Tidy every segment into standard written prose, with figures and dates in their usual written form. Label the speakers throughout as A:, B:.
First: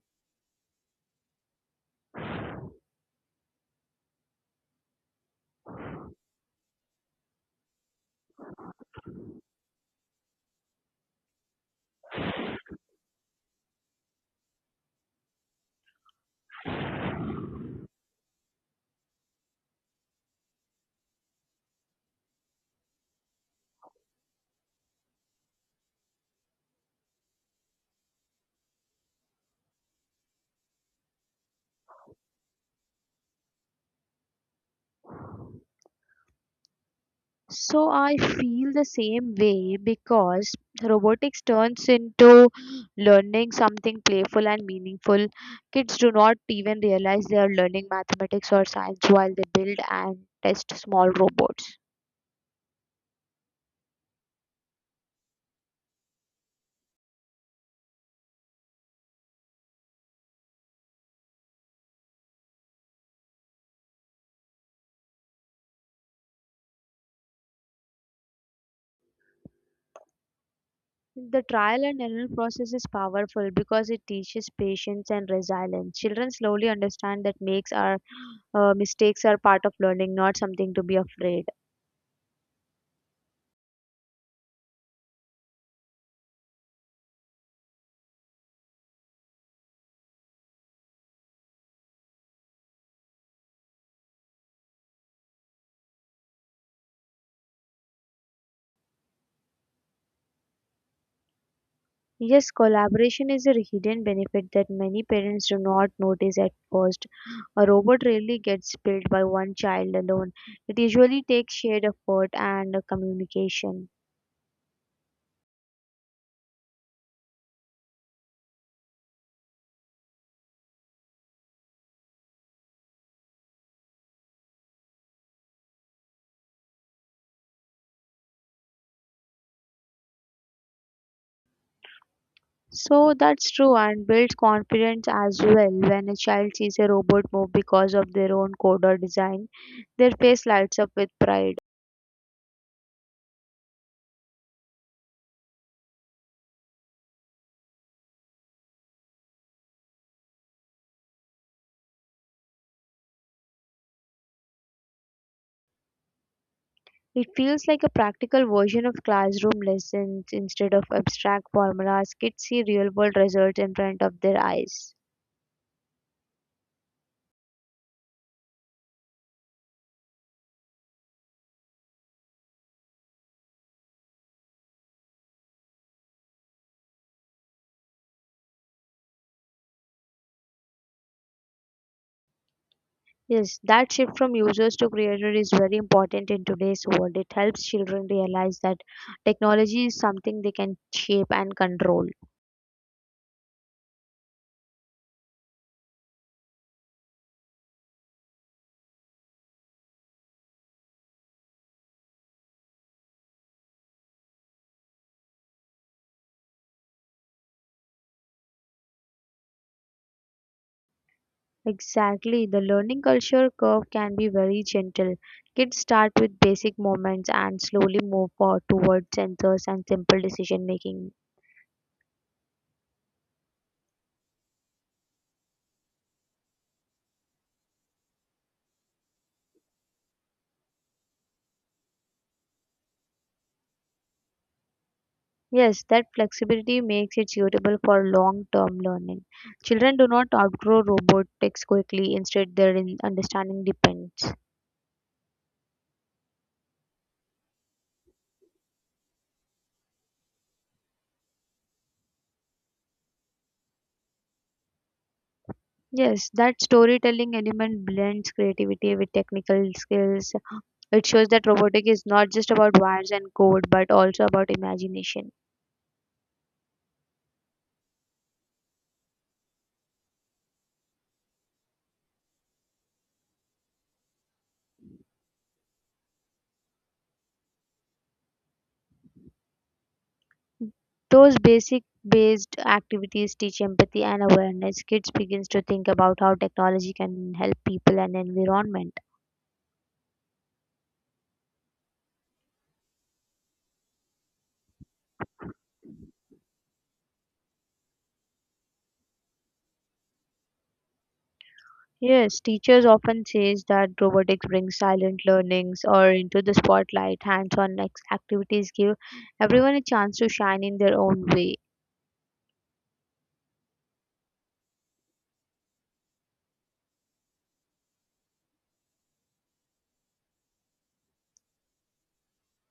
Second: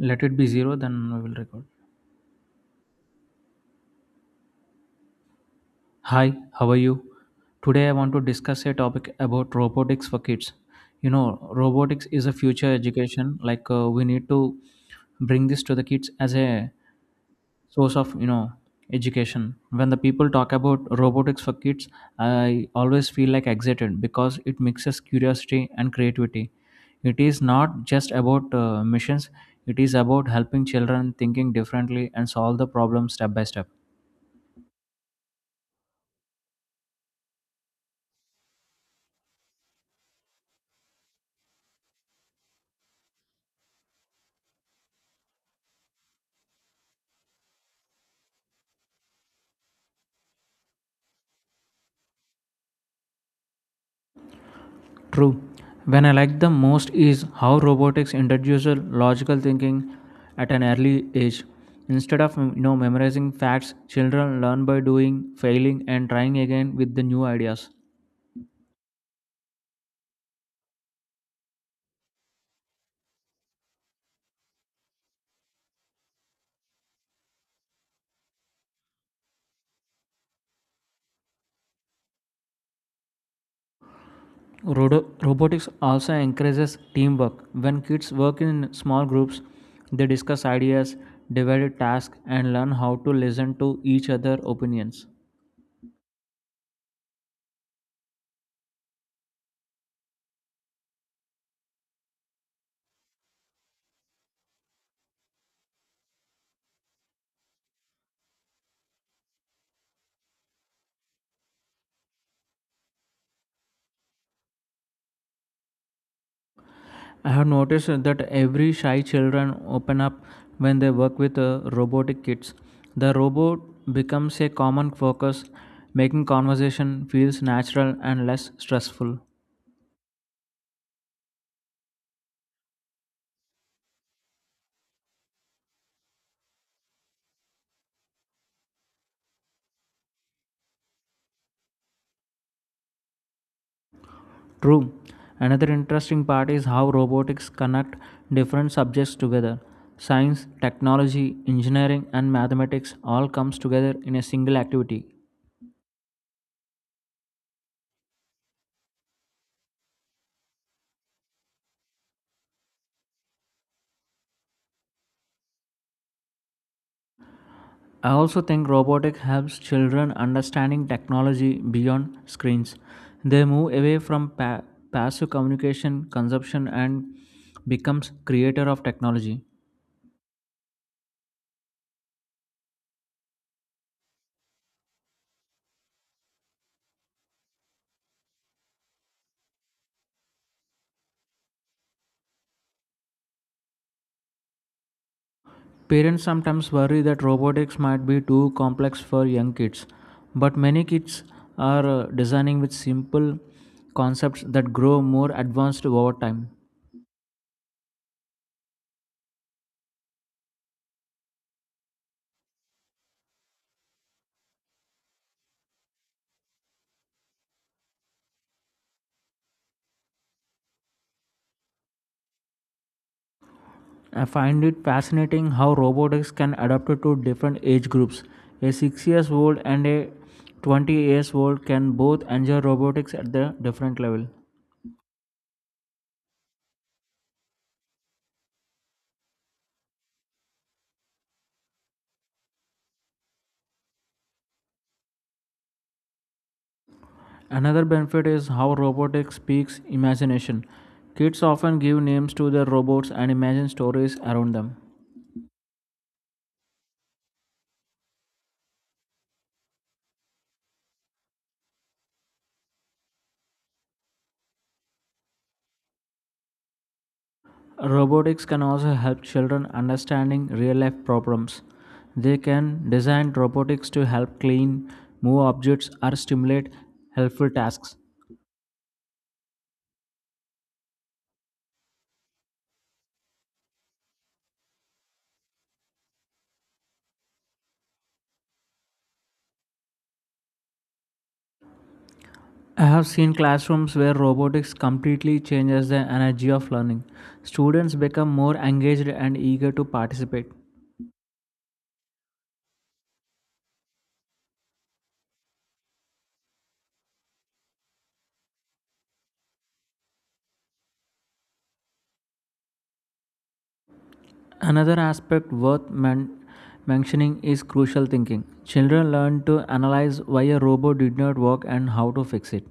A: Let it be zero, then we will record. Hi, how are you? Today I want to discuss a topic about robotics for kids. You know, robotics is a future education. We need to bring this to the kids as a source of education. When the people talk about robotics for kids, I always feel like excited because it mixes curiosity and creativity. It is not just about missions; it is about helping children thinking differently and solve the problem step by step.
B: So I feel the same way because robotics turns into learning something playful and meaningful. Kids do not even realize they are learning mathematics or science while they build and test small robots.
A: True. When I like the most is how robotics introduces logical thinking at an early age. Instead of memorizing facts, children learn by doing, failing, and trying again with the new ideas.
B: The trial and error process is powerful because it teaches patience and resilience. Children slowly understand that makes are mistakes are part of learning, not something to be afraid.
A: Robotics also encourages teamwork. When kids work in small groups, they discuss ideas, divide tasks, and learn how to listen to each other opinions.
B: Yes, collaboration is a hidden benefit that many parents do not notice at first. A robot rarely gets built by one child alone. It usually takes shared effort and communication.
A: I have noticed that every shy children open up when they work with robotic kids. The robot becomes a common focus, making conversation feels natural and less stressful.
B: So that's true and builds confidence as well. When a child sees a robot move because of their own code or design, their face lights up with pride.
A: True. Another interesting part is how robotics connect different subjects together. Science, technology, engineering and mathematics all comes together in a single activity.
B: It feels like a practical version of classroom lessons instead of abstract formulas. Kids see real world results in front of their eyes.
A: I also think robotics helps children understanding technology beyond screens. They move away from passive communication consumption and becomes creator of technology.
B: Yes, that shift from users to creator is very important in today's world. It helps children realize that technology is something they can shape and control.
A: Parents sometimes worry that robotics might be too complex for young kids, but many kids are designing with simple concepts that grow more advanced over time.
B: Exactly, the learning culture curve can be very gentle. Kids start with basic movements and slowly move forward towards sensors and simple decision making.
A: I find it fascinating how robotics can adapt to different age groups. A 6 years old and a 20 years old can both enjoy robotics at the different level.
B: Yes, that flexibility makes it suitable for long term learning. Children do not outgrow robotics quickly, instead, their understanding depends.
A: Another benefit is how robotics speaks imagination. Kids often give names to their robots and imagine stories around them.
B: Yes, that storytelling element blends creativity with technical skills. It shows that robotic is not just about wires and code, but also about imagination.
A: Robotics can also help children understanding real life problems. They can design robotics to help clean, move objects, or stimulate helpful tasks.
B: Those basic based activities teach empathy and awareness. Kids begins to think about how technology can help people and environment.
A: I have seen classrooms where robotics completely changes the energy of learning. Students become more engaged and eager to participate.
B: Yes, teachers often says that robotics brings silent learnings or into the spotlight. Activities give everyone a chance to shine in their own way.
A: Another aspect worth mentioning is crucial thinking. Children learn to analyze why a robot did not work and how to fix it.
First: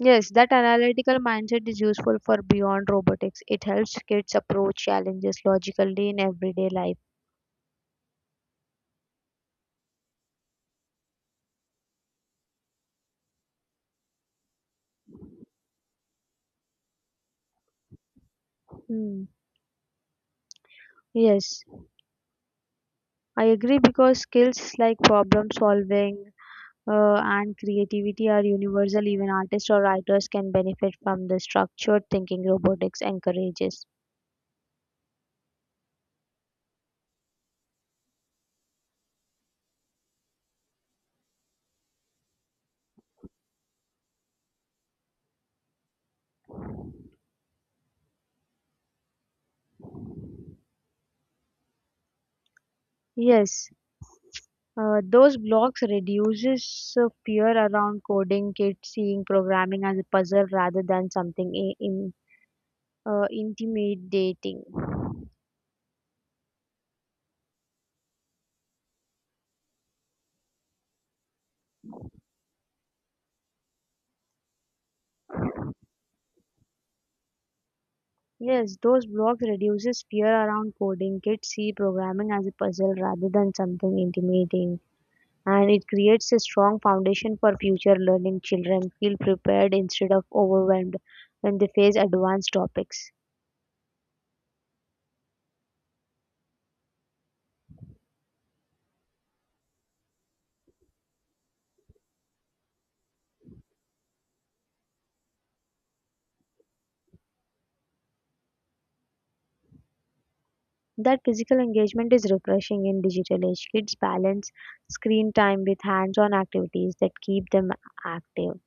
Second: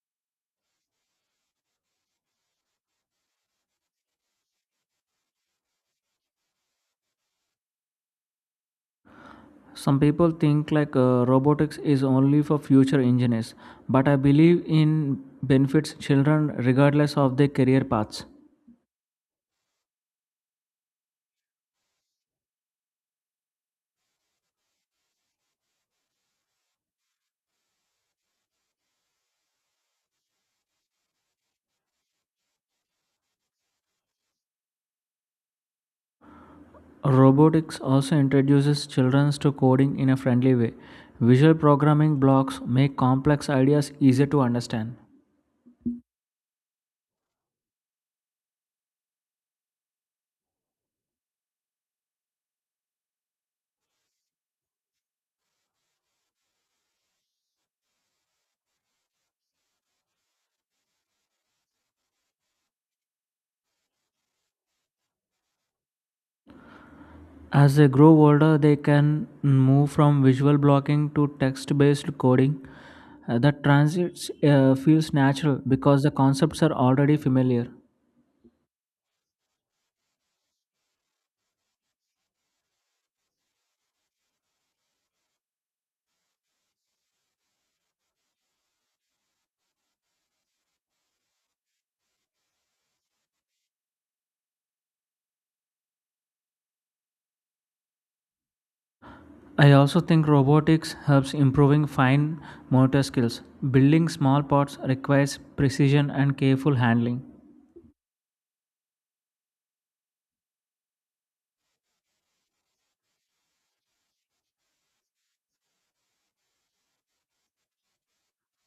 B: Yes, that analytical mindset is useful for beyond robotics. It helps kids approach challenges logically in everyday life.
A: Some people think robotics is only for future engineers, but I believe in benefits children regardless of their career paths.
B: Hmm. Yes, I agree because skills like problem solving and creativity are universal. Even artists or writers can benefit from the structured thinking robotics encourages.
A: Robotics also introduces children to coding in a friendly way. Visual programming blocks make complex ideas easier to understand.
B: Yes, those blocks reduces fear around coding. Kids seeing programming as a puzzle rather than something intimidating.
A: As they grow older, they can move from visual blocking to text based coding. The transit feels natural because the concepts are already familiar.
B: Yes, those blocks reduces fear around coding. Kids see programming as a puzzle rather than something intimidating, and it creates a strong foundation for future learning. Children feel prepared instead of overwhelmed when they face advanced topics.
A: I also think robotics helps improving fine motor skills. Building small parts requires precision and careful handling.
B: That physical engagement is refreshing in digital age. Kids balance screen time with hands-on activities that keep them active.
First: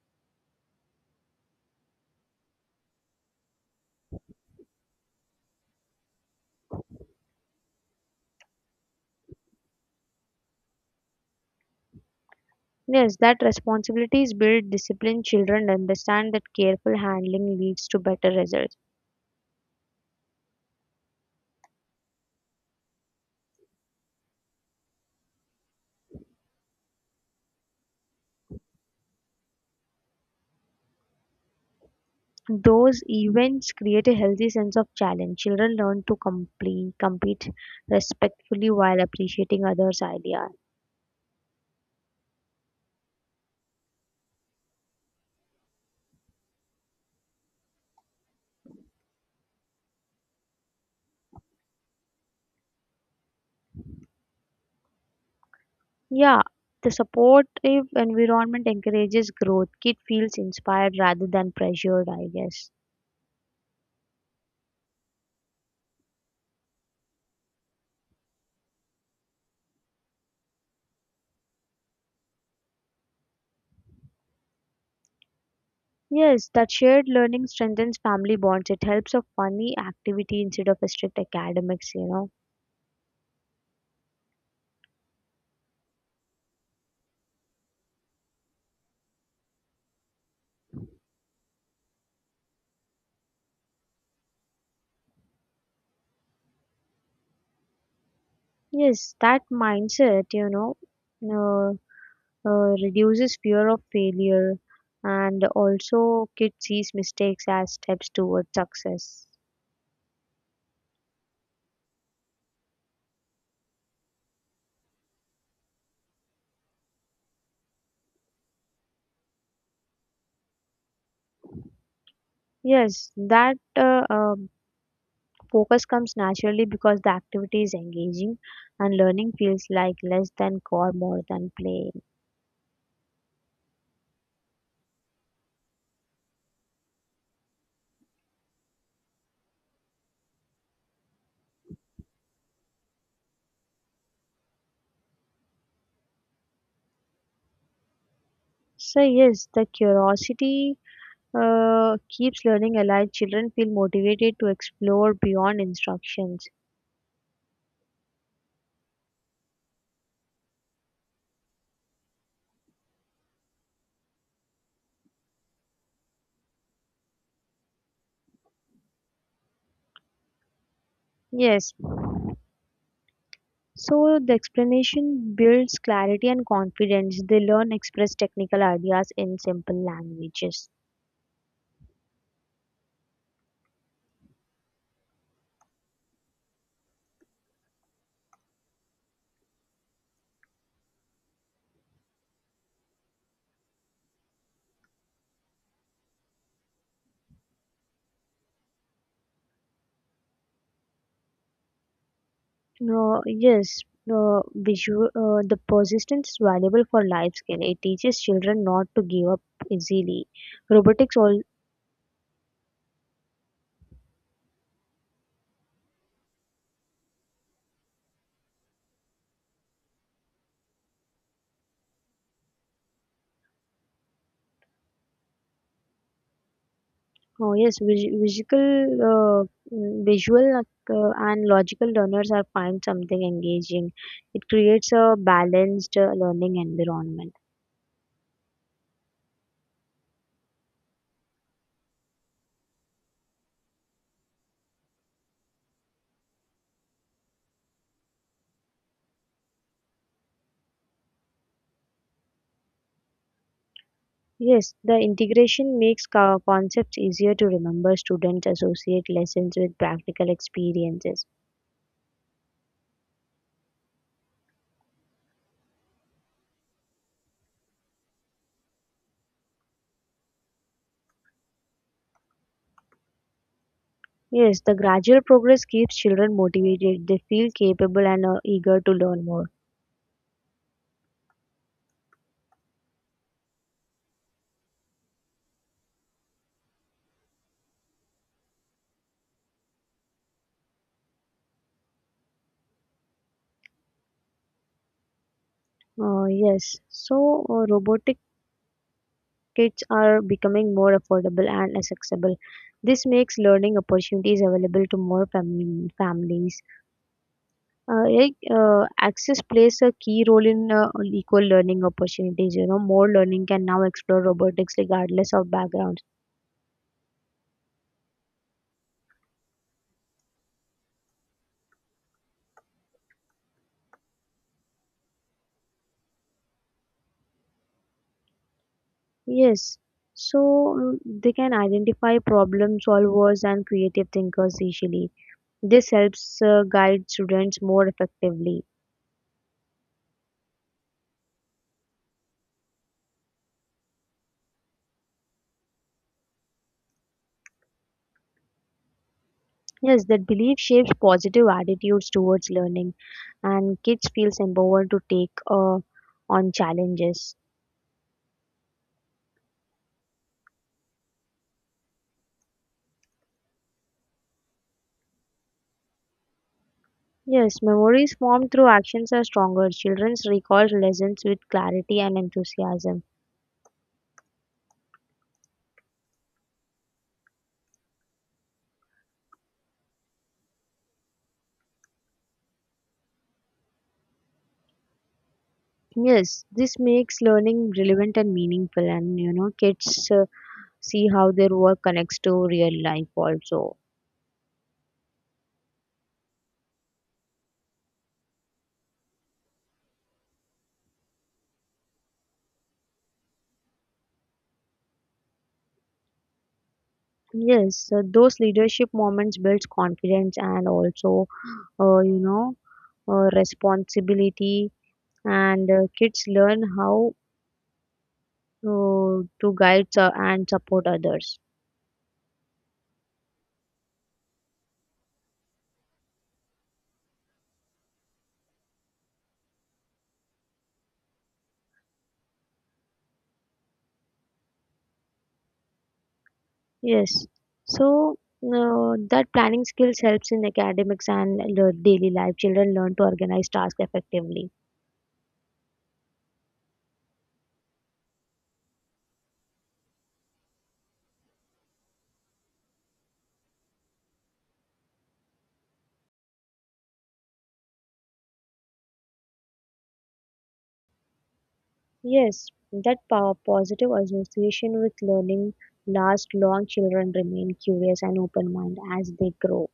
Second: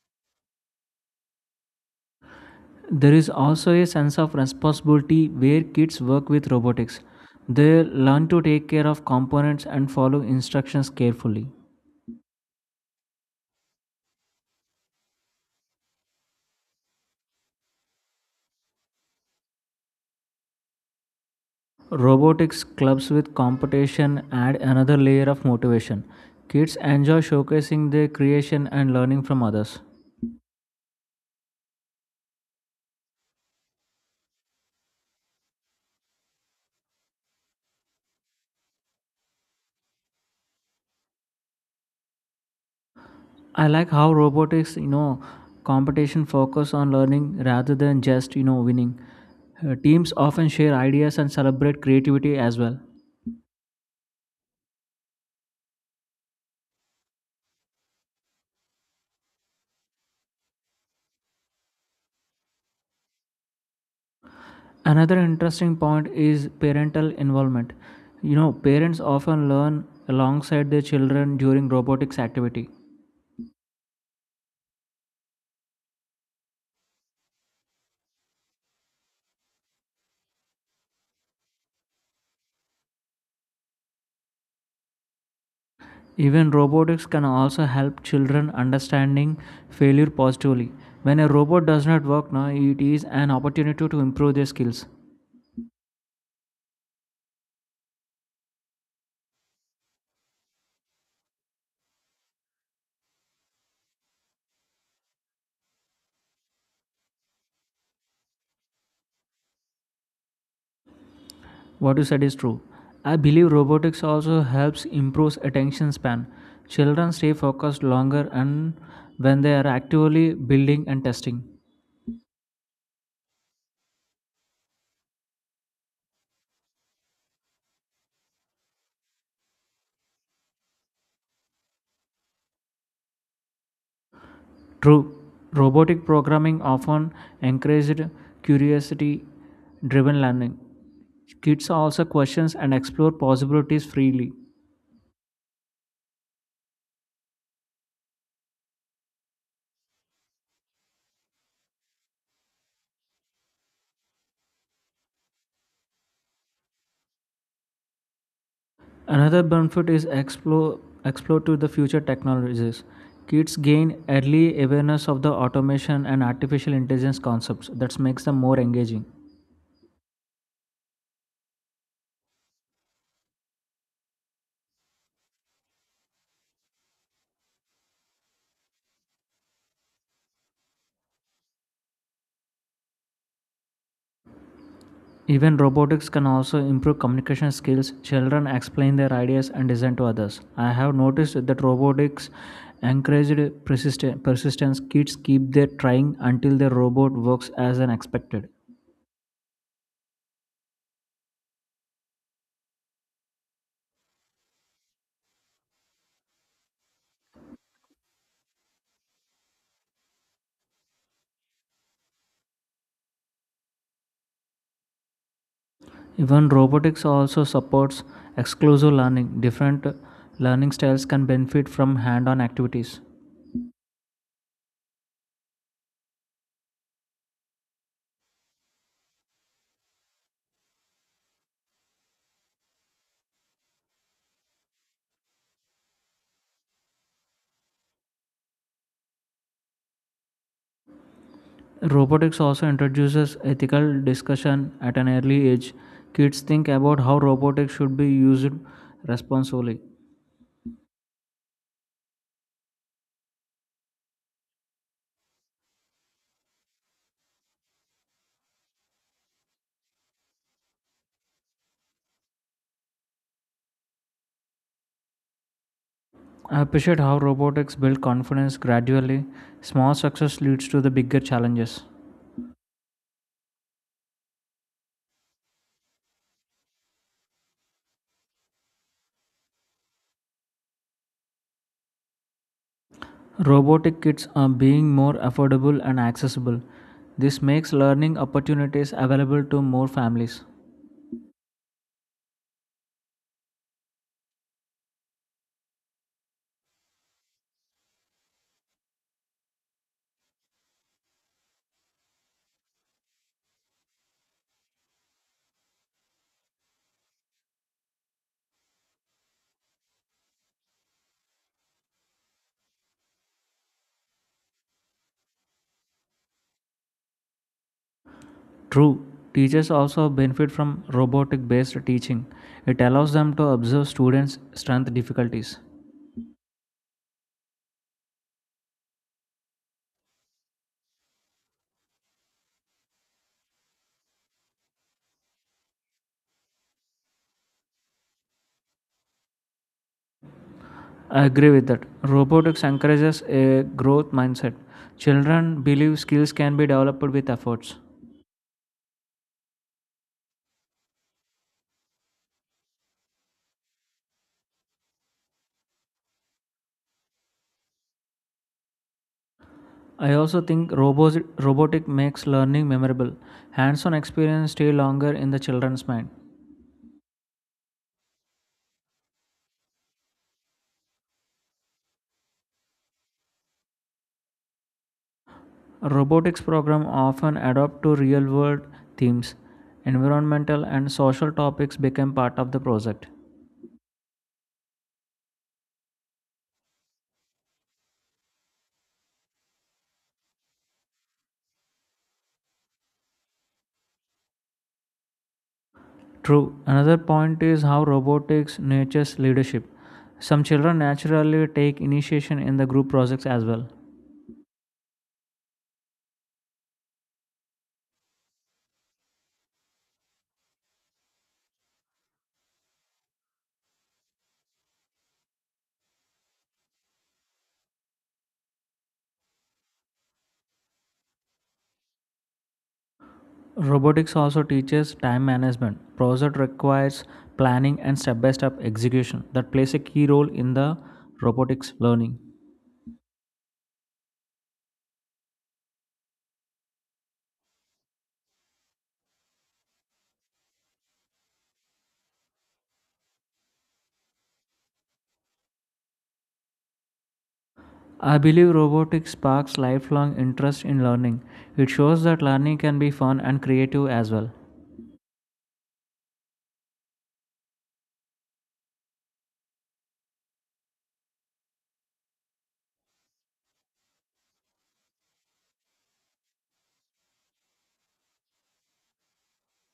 A: There is also a sense of responsibility where kids work with robotics. They learn to take care of components and follow instructions carefully.
B: Yes, that responsibilities build discipline. Children understand that careful handling leads to better results.
A: Robotics clubs with competition add another layer of motivation. Kids enjoy showcasing their creation and learning from others.
B: Those events create a healthy sense of challenge. Children learn to complete, compete respectfully while appreciating others' ideas.
A: I like how robotics, you know, competition focus on learning rather than just, you know, winning. Teams often share ideas and celebrate creativity as well.
B: Yeah, the supportive environment encourages growth. Kid feels inspired rather than pressured, I guess.
A: Another interesting point is parental involvement. You know, parents often learn alongside their children during robotics activity.
B: Yes, that shared learning strengthens family bonds. It helps a funny activity instead of a strict academics, you know.
A: Even robotics can also help children understanding failure positively. When a robot does not work now, it is an opportunity to improve their skills.
B: Yes, that mindset, uh, reduces fear of failure, and also kids sees mistakes as steps towards success.
A: What you said is true. I believe robotics also helps improve attention span. Children stay focused longer and when they are actively building and testing.
B: Yes, that focus comes naturally because the activity is engaging and learning feels like less than core more than play.
A: True, robotic programming often encouraged curiosity driven learning. Kids also questions and explore possibilities freely.
B: So yes, the curiosity keeps learning alive. Children feel motivated to explore beyond instructions.
A: Another benefit is explore to the future technologies. Kids gain early awareness of the automation and artificial intelligence concepts that makes them more engaging.
B: Yes. So the explanation builds clarity and confidence. They learn express technical ideas in simple languages.
A: Even robotics can also improve communication skills. Children explain their ideas and design to others. I have noticed that robotics encouraged persistence. Kids keep their trying until their robot works as an expected.
B: No, yes, the persistence is valuable for life skill. It teaches children not to give up easily. Robotics all.
A: Even robotics also supports exclusive learning. Different learning styles can benefit from hand-on activities.
B: Oh yes, visual and logical learners are find something engaging. It creates a balanced learning environment.
A: Robotics also introduces ethical discussion at an early age. Kids think about how robotics should be used responsibly.
B: Yes, the integration makes concepts easier to remember. Students associate lessons with practical experiences.
A: I appreciate how robotics build confidence gradually. Small success leads to the bigger challenges.
B: Yes, the gradual progress keeps children motivated. They feel capable and are eager to learn more.
A: Robotic kits are being more affordable and accessible. This makes learning opportunities available to more families.
B: Yes, so robotic kits are becoming more affordable and accessible. This makes learning opportunities available to more families. Access plays a key role in equal learning opportunities. You know, more learning can now explore robotics regardless of backgrounds.
A: True, teachers also benefit from robotic based teaching. It allows them to observe students' strength difficulties.
B: Yes, so they can identify problem solvers and creative thinkers easily. This helps guide students more effectively.
A: I agree with that. Robotics encourages a growth mindset. Children believe skills can be developed with efforts.
B: Yes, that belief shapes positive attitudes towards learning, and kids feels empowered to take on challenges.
A: I also think robotic makes learning memorable. Hands-on experience stay longer in the children's mind.
B: Yes, memories formed through actions are stronger. Children recall lessons with clarity and enthusiasm.
A: Robotics program often adopt to real-world themes. Environmental and social topics become part of the project.
B: Yes, this makes learning relevant and meaningful, and you know, kids see how their work connects to real life also.
A: True. Another point is how robotics nurtures leadership. Some children naturally take initiation in the group projects as well.
B: Yes, so those leadership moments builds confidence and also, uh, you know, responsibility, and kids learn how to guide and support others.
A: Robotics also teaches time management. Project requires planning and step-by-step execution that plays a key role in the robotics learning.
B: Yes. So that planning skills helps in academics and the daily life. Children learn to organize tasks effectively.
A: I believe robotics sparks lifelong interest in learning. It shows that learning can be fun and creative as well.
B: Yes, that positive association with learning lasts long. Children remain curious and open mind as they grow.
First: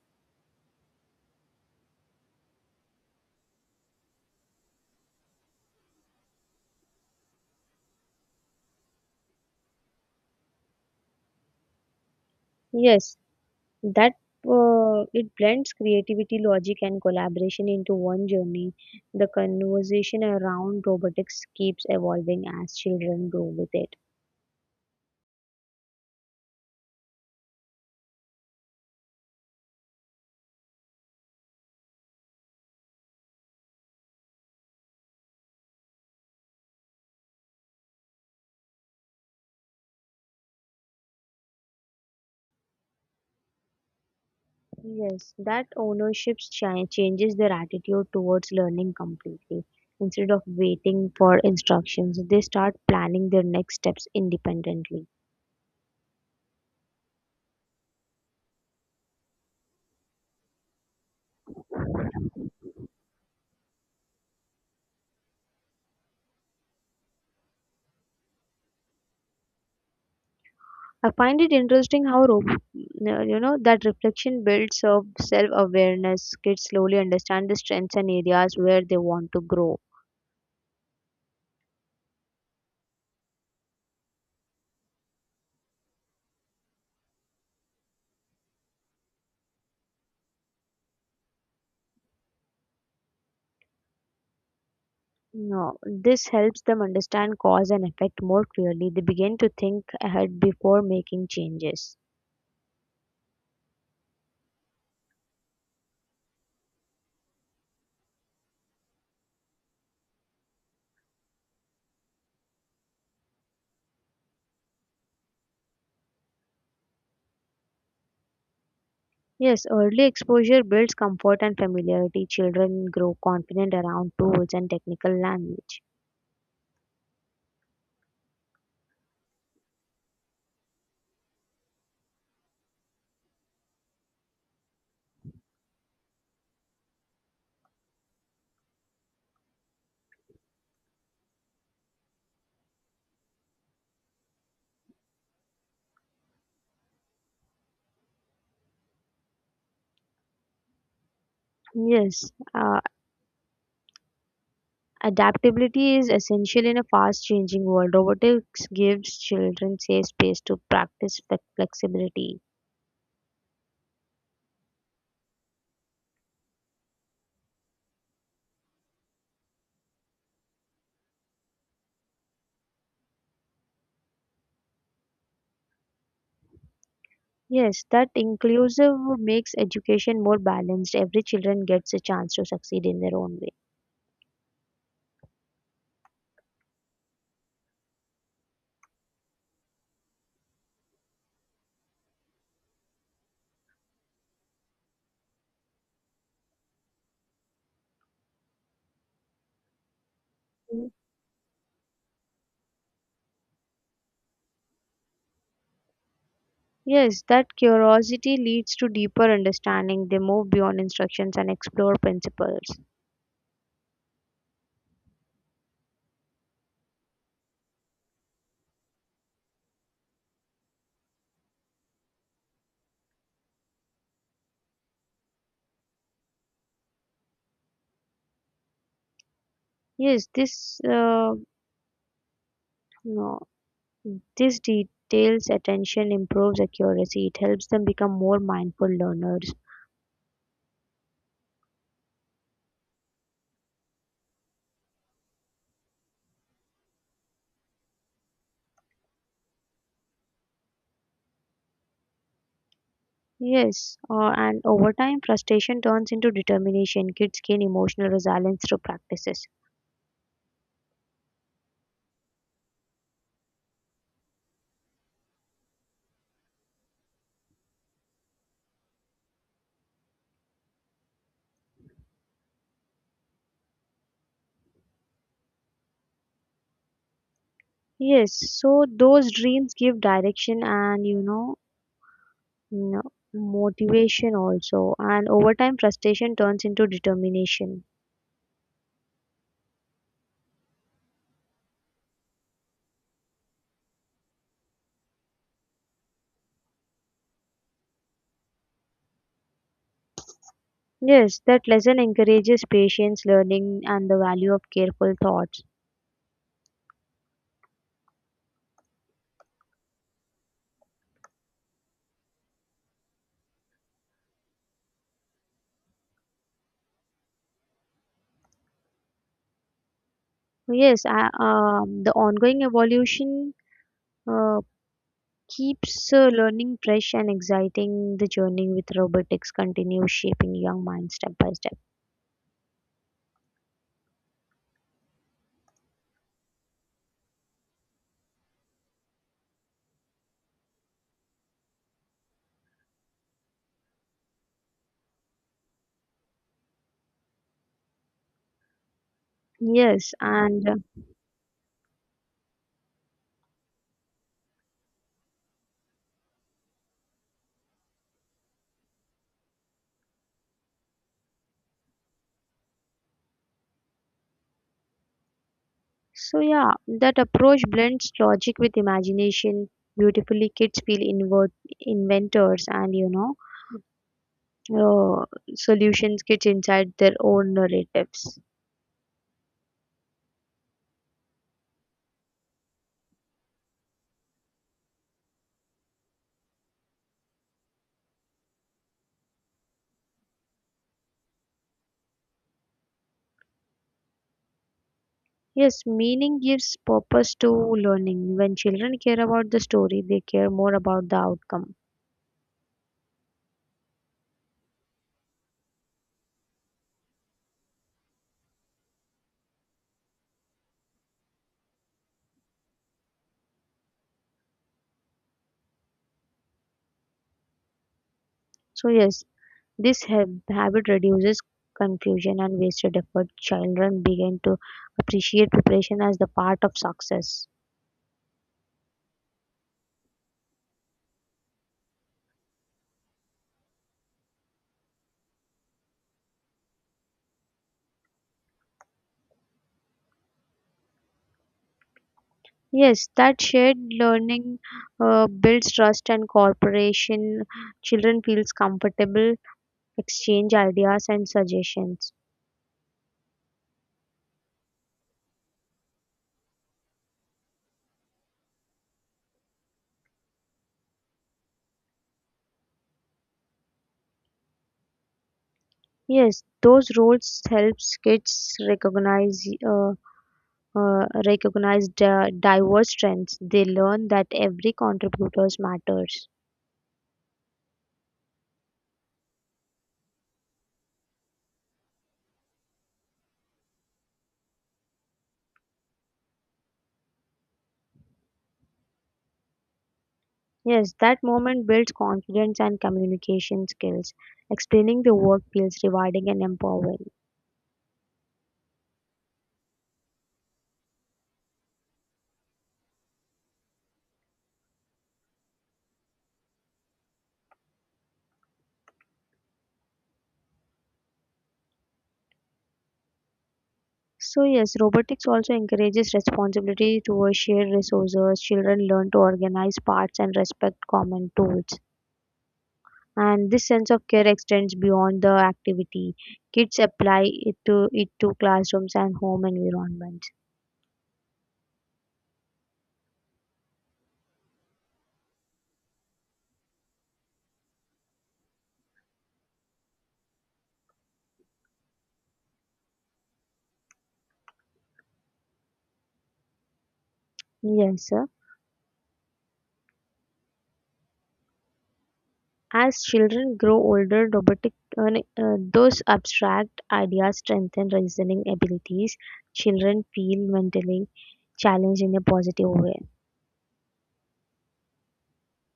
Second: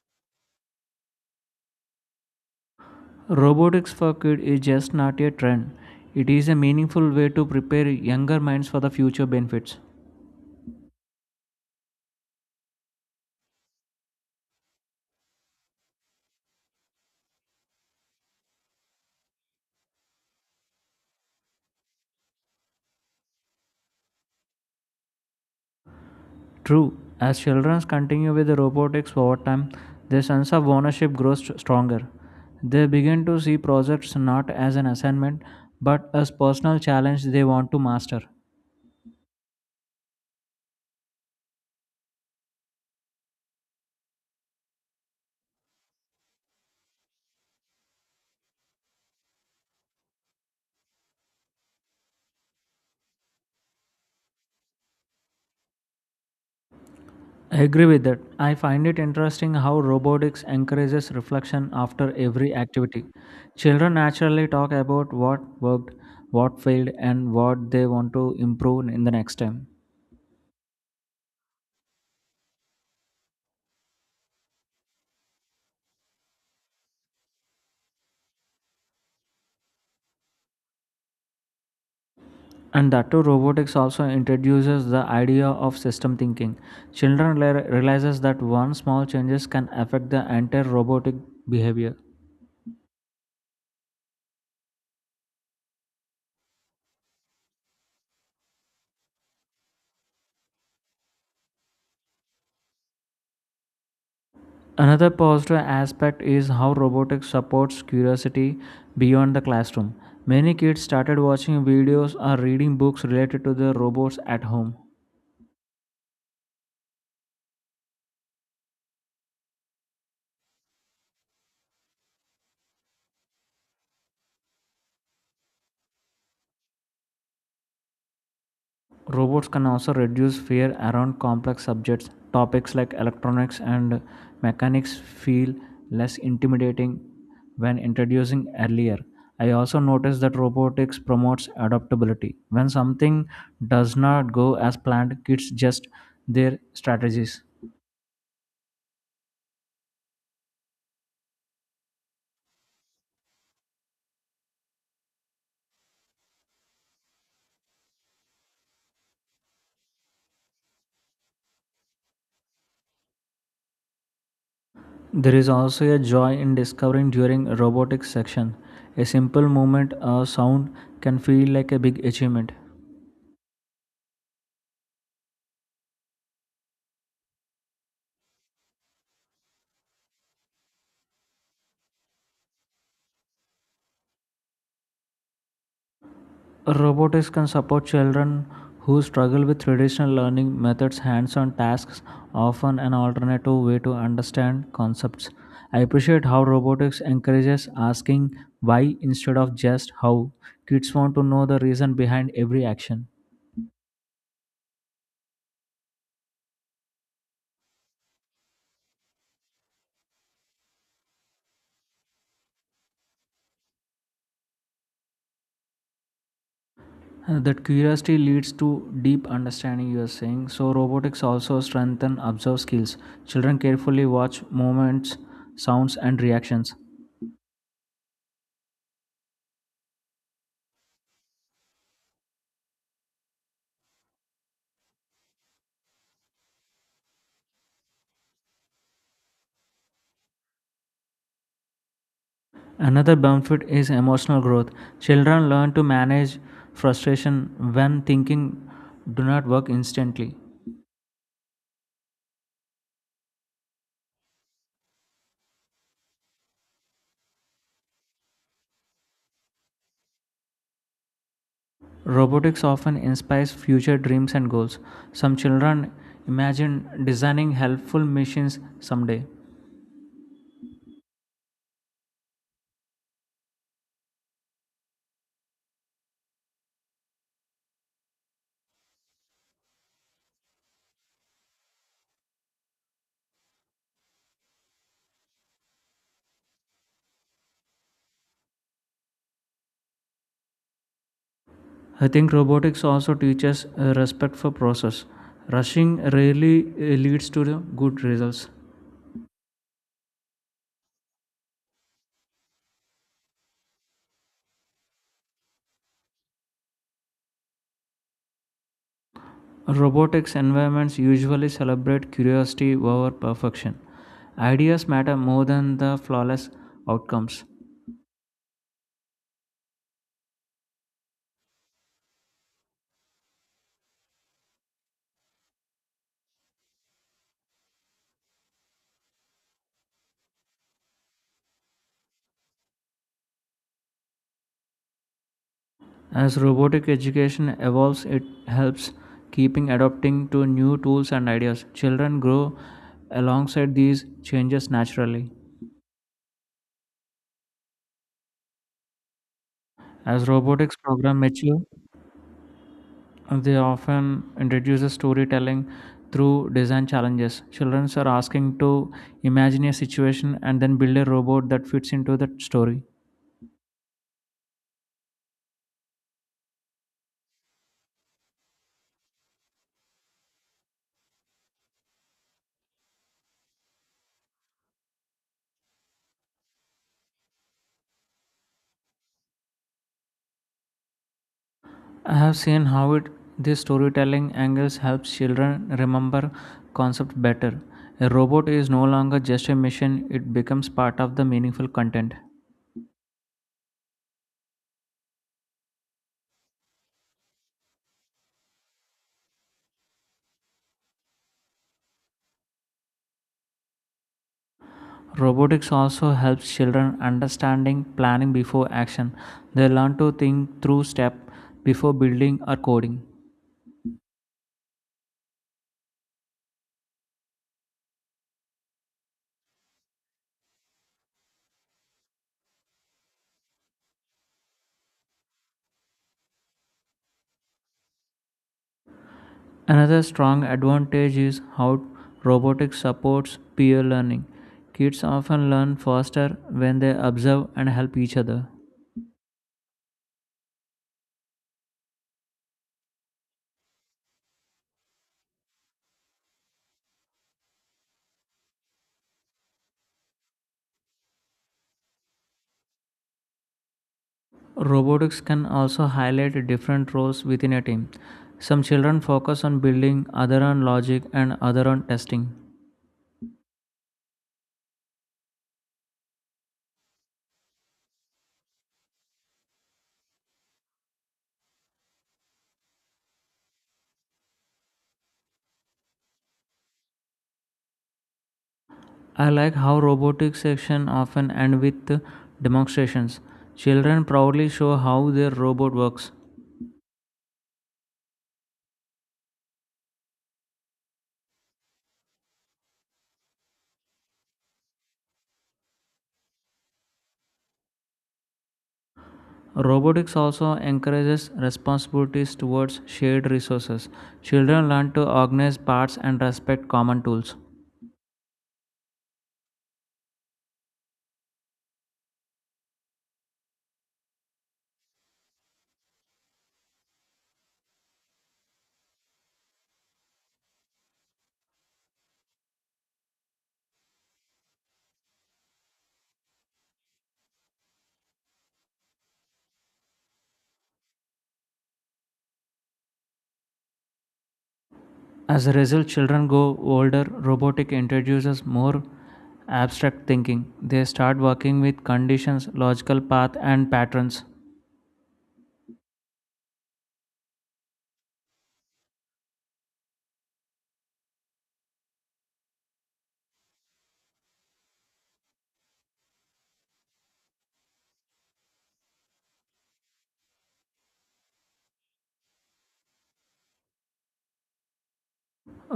A: Robotics for kids is just not a trend. It is a meaningful way to prepare younger minds for the future benefits.
B: Yes, that it blends creativity, logic, and collaboration into one journey. The conversation around robotics keeps evolving as children grow with it.
A: True, as children continue with the robotics over time, their sense of ownership grows stronger. They begin to see projects not as an assignment but as personal challenge they want to master.
B: Yes, that ownership changes their attitude towards learning completely. Instead of waiting for instructions, they start planning their next steps independently.
A: I agree with that. I find it interesting how robotics encourages reflection after
B: I
A: every activity. Children naturally talk about what worked, what failed, and what they want to improve in the next time.
B: find it interesting how ro- you know that reflection builds of self-awareness. Kids slowly understand the strengths and areas where they want to grow.
A: And that too, robotics also introduces the idea of system thinking. Children realizes that one small changes can affect the entire robotic behavior.
B: No, this helps them understand cause and effect more clearly. They begin to think ahead before making changes.
A: Another positive aspect is how robotics supports curiosity beyond the classroom. Many kids started watching videos or reading books related to the robots at home.
B: Yes, early exposure builds comfort and familiarity. Children grow confident around tools and technical language.
A: Robots can also reduce fear around complex subjects. Topics like electronics and mechanics feel less intimidating when introducing earlier. I also noticed that robotics promotes adaptability. When something does not go as planned, kids adjust their strategies.
B: Yes, adaptability is essential in a fast changing world. Robotics gives children safe space to practice flexibility.
A: There is also a joy in discovering during robotics section. A simple movement or sound can feel like a big achievement.
B: Yes, that inclusive makes education more balanced. Every children gets a chance to succeed in their own way.
A: Robotics can support children who struggle with traditional learning methods, hands on tasks, often an alternative way to understand concepts. I appreciate how robotics encourages asking why instead of just how.
B: Mm.
A: Kids want to know the reason behind every action.
B: Yes, that curiosity leads to deeper understanding. They move beyond instructions and explore principles.
A: That curiosity leads to deep understanding, you are saying. So, robotics also strengthen observe skills. Children carefully watch movements, sounds, and reactions.
B: Yes, this no, this details attention improves accuracy. It helps them become more mindful learners.
A: Another benefit is emotional growth. Children learn to manage frustration when thinking do not work instantly.
B: Yes, and over time, frustration turns into determination. Kids gain emotional resilience through practices.
A: Robotics often inspires future dreams and goals. Some children imagine designing helpful machines someday.
B: Yes, so those dreams give direction and you know n- motivation also. And over time, frustration turns into determination.
A: I think robotics also teaches respect for process. Rushing rarely leads to the good results.
B: Yes, that lesson encourages patience, learning, and the value of careful thoughts.
A: Robotics environments usually celebrate curiosity over perfection. Ideas matter more than the flawless outcomes.
B: Yes, the ongoing evolution uh, keeps learning fresh and exciting. The journey with robotics continues shaping young minds step by step.
A: As robotic education evolves, it helps keeping adapting to new tools and ideas. Children grow alongside these changes naturally.
B: Yes,
A: As
B: and
A: robotics
B: uh,
A: program mature, they often introduce storytelling through design challenges. Children are asking to imagine a situation and then build a robot that fits into that story.
B: so yeah, that approach blends logic with imagination beautifully. Kids feel invert inventors and you know solutions. Kids inside their own narratives.
A: I have seen how it these storytelling angles helps children remember concepts better. A robot is no longer just a machine, it becomes part of the meaningful content.
B: Yes, meaning gives purpose to learning. When children care about the story, they care more about the outcome.
A: Robotics also helps children understanding planning before action. They learn to think through step before building or coding.
B: So yes, this habit reduces confusion and wasted effort. Children begin to appreciate preparation as the part of success.
A: Another strong advantage is how robotics supports peer learning. Kids often learn faster when they observe and help each other.
B: Yes, that shared learning builds trust and cooperation. Children feels comfortable, exchange ideas and suggestions.
A: Robotics can also highlight different roles within a team. Some children focus on building, other on logic, and other on testing.
B: Yes, those roles helps kids recognize the diverse strengths. They learn that every contributors matters.
A: I like how robotics section often end with demonstrations. Children proudly show how their robot works.
B: Yes, that moment builds confidence and communication skills. Explaining the work feels rewarding and empowering.
A: Robotics also encourages responsibilities towards shared resources. Children learn to organize parts and respect common tools.
B: So, yes, robotics also encourages responsibility towards shared resources. Children learn to organize parts and respect common tools. And this sense of care extends beyond the activity. Kids apply it to it to classrooms and home environments.
A: As a result, children go older, robotics introduces more abstract thinking. They start working with conditions, logical path, and patterns.
B: Yes, sir. As children grow older, those abstract ideas strengthen reasoning abilities. Children feel mentally challenged in a positive way.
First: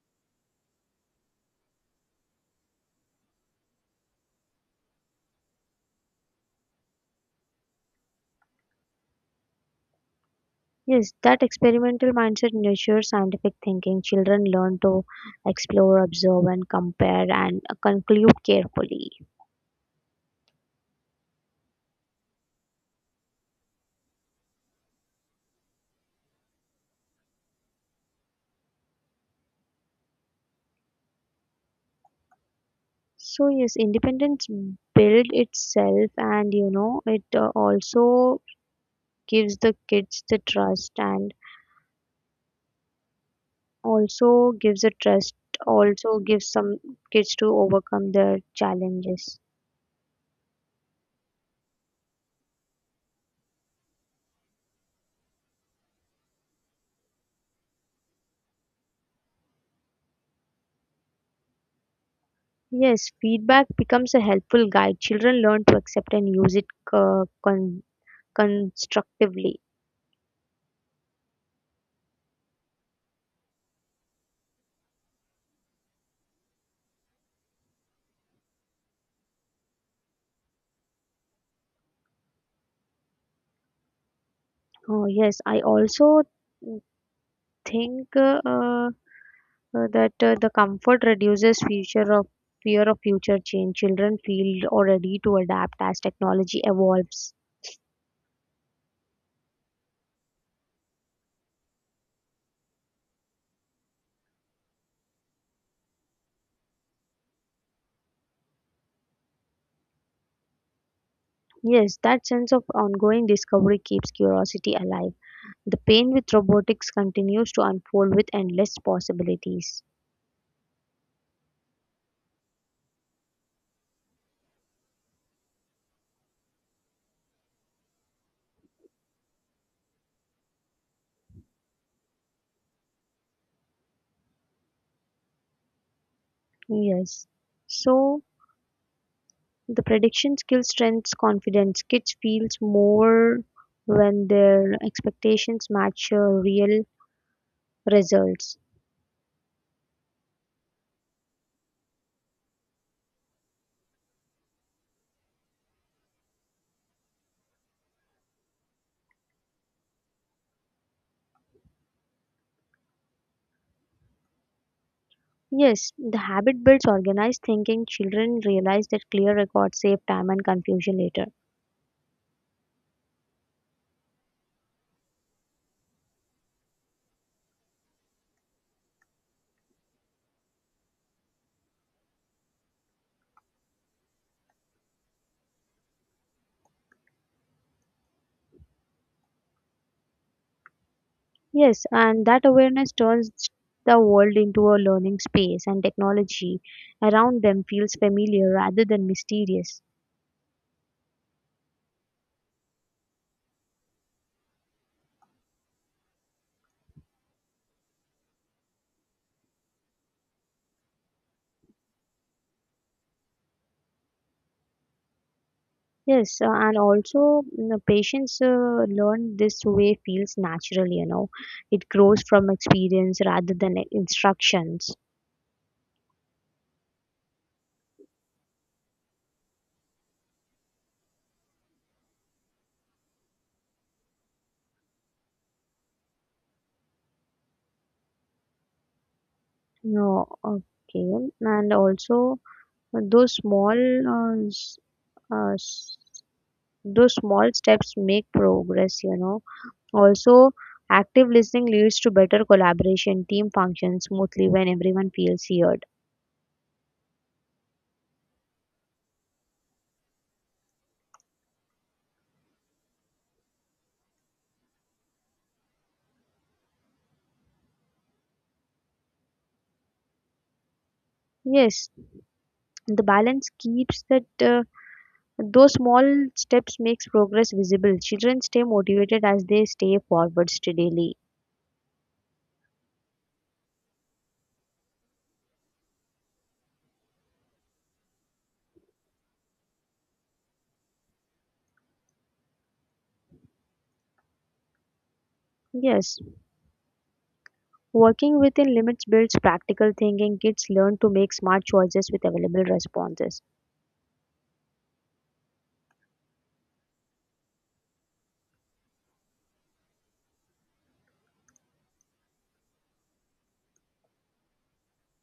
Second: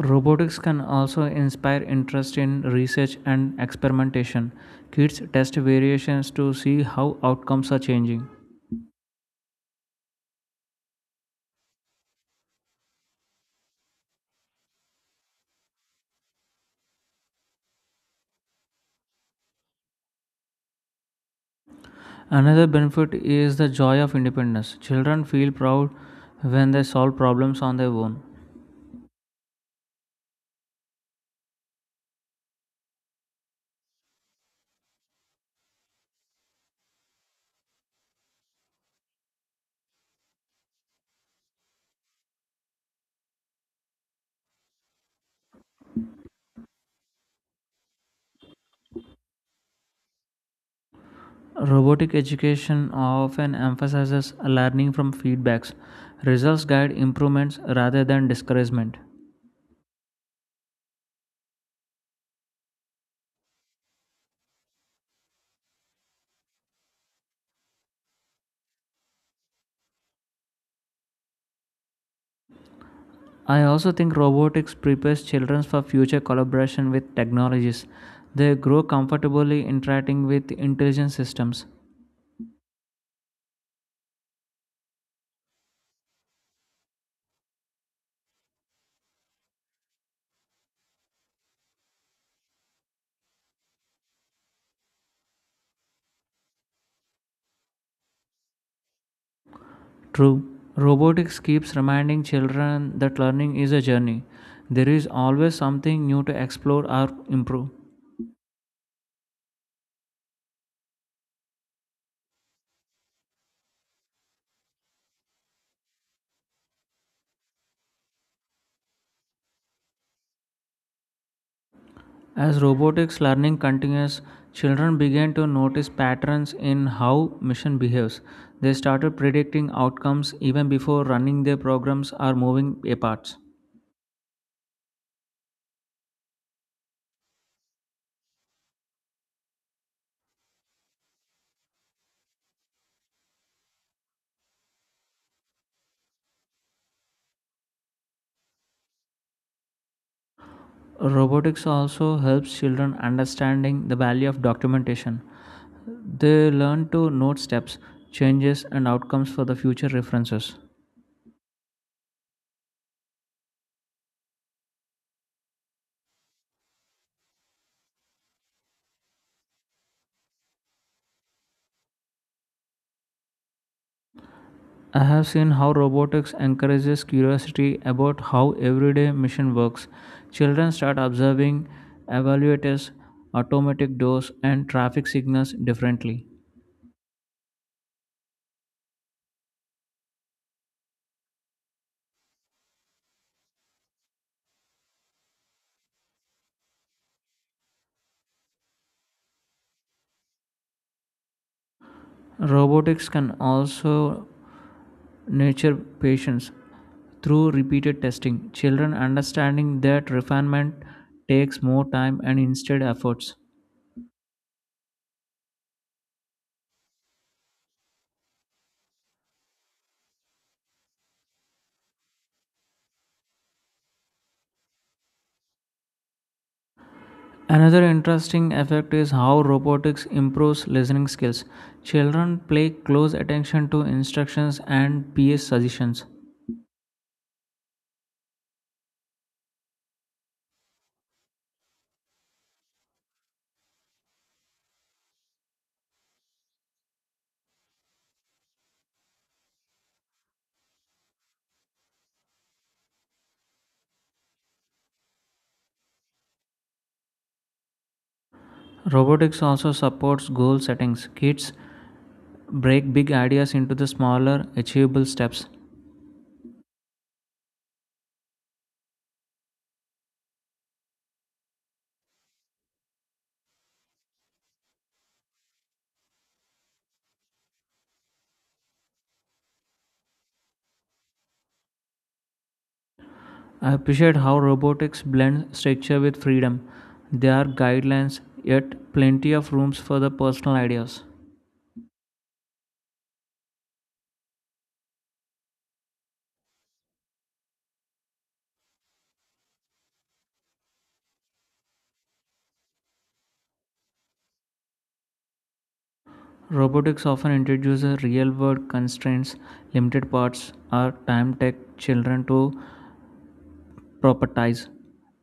A: Robotics can also inspire interest in research and experimentation. Kids test variations to see how outcomes are changing.
B: Yes, that experimental mindset nurtures scientific thinking. Children learn to explore, observe, and compare and conclude carefully.
A: Another benefit is the joy of independence. Children feel proud when they solve problems on their own.
B: So, yes, independence builds itself, and you know, it also gives the kids the trust and also gives a trust also gives some kids to overcome their challenges.
A: Robotic education often emphasizes learning from feedbacks. Results guide improvements rather than discouragement.
B: Yes, feedback becomes a helpful guide. Children learn to accept and use it uh, con- constructively.
A: I also think robotics prepares children for future collaboration with technologies. They grow comfortably interacting with intelligent systems.
B: Oh yes, I also think that the comfort reduces future of fear of future change. Children feel already to adapt as technology evolves.
A: True, robotics keeps reminding children that learning is a journey. There is always something new to explore or improve.
B: Yes, that sense of ongoing discovery keeps curiosity alive. The pain with robotics continues to unfold with endless possibilities.
A: As robotics learning continues, children began to notice patterns in how machine behaves. They started predicting outcomes even before running their programs or moving a parts.
B: Yes. So the prediction skill strengths confidence. Kids feels more when their expectations match real results.
A: Robotics also helps children understanding the value of documentation. They learn to note steps, changes and outcomes for the future references.
B: Yes, the habit builds organized thinking. Children realize that clear records save time and confusion later.
A: I have seen how robotics encourages curiosity about how everyday machine works. Children start observing evaluators, automatic doors, and traffic signals differently.
B: Yes, and that awareness turns the world into a learning space and technology around them feels familiar rather than mysterious.
A: Robotics can also nurture patience through repeated testing. Children understanding that refinement takes more time and instead efforts.
B: Yes, and also you know, patients learn this way feels natural, you know. It grows from experience rather than like, instructions.
A: Another interesting effect is how robotics improves listening skills. Children pay close attention to instructions and peer suggestions.
B: No, okay. And also those small uh, s- uh, s- those small steps make progress, you know. Also active listening leads to better collaboration, team functions smoothly when everyone feels heard.
A: Robotics also supports goal settings. Kids break big ideas into the smaller, achievable steps.
B: Yes, the balance keeps that those small steps makes progress visible. Children stay motivated as they stay forward steadily.
A: I appreciate how robotics blends structure with freedom. There are guidelines, yet plenty of rooms for the personal ideas.
B: Yes, working within limits builds practical thinking. Kids learn to make smart choices with available responses.
A: Robotics often introduces real world constraints, limited parts, or time take children to proper ties.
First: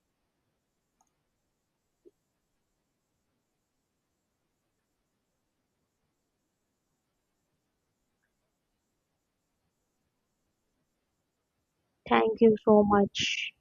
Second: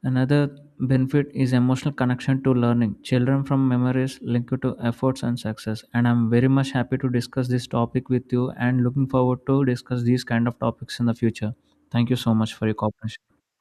A: Another benefit is emotional connection to learning. Children from memories linked to efforts and success. And I'm very much happy to discuss this topic with you and looking forward to discuss these kind of topics in the future. Thank you so
B: Thank
A: much
B: you
A: for your
B: so
A: cooperation.
B: much.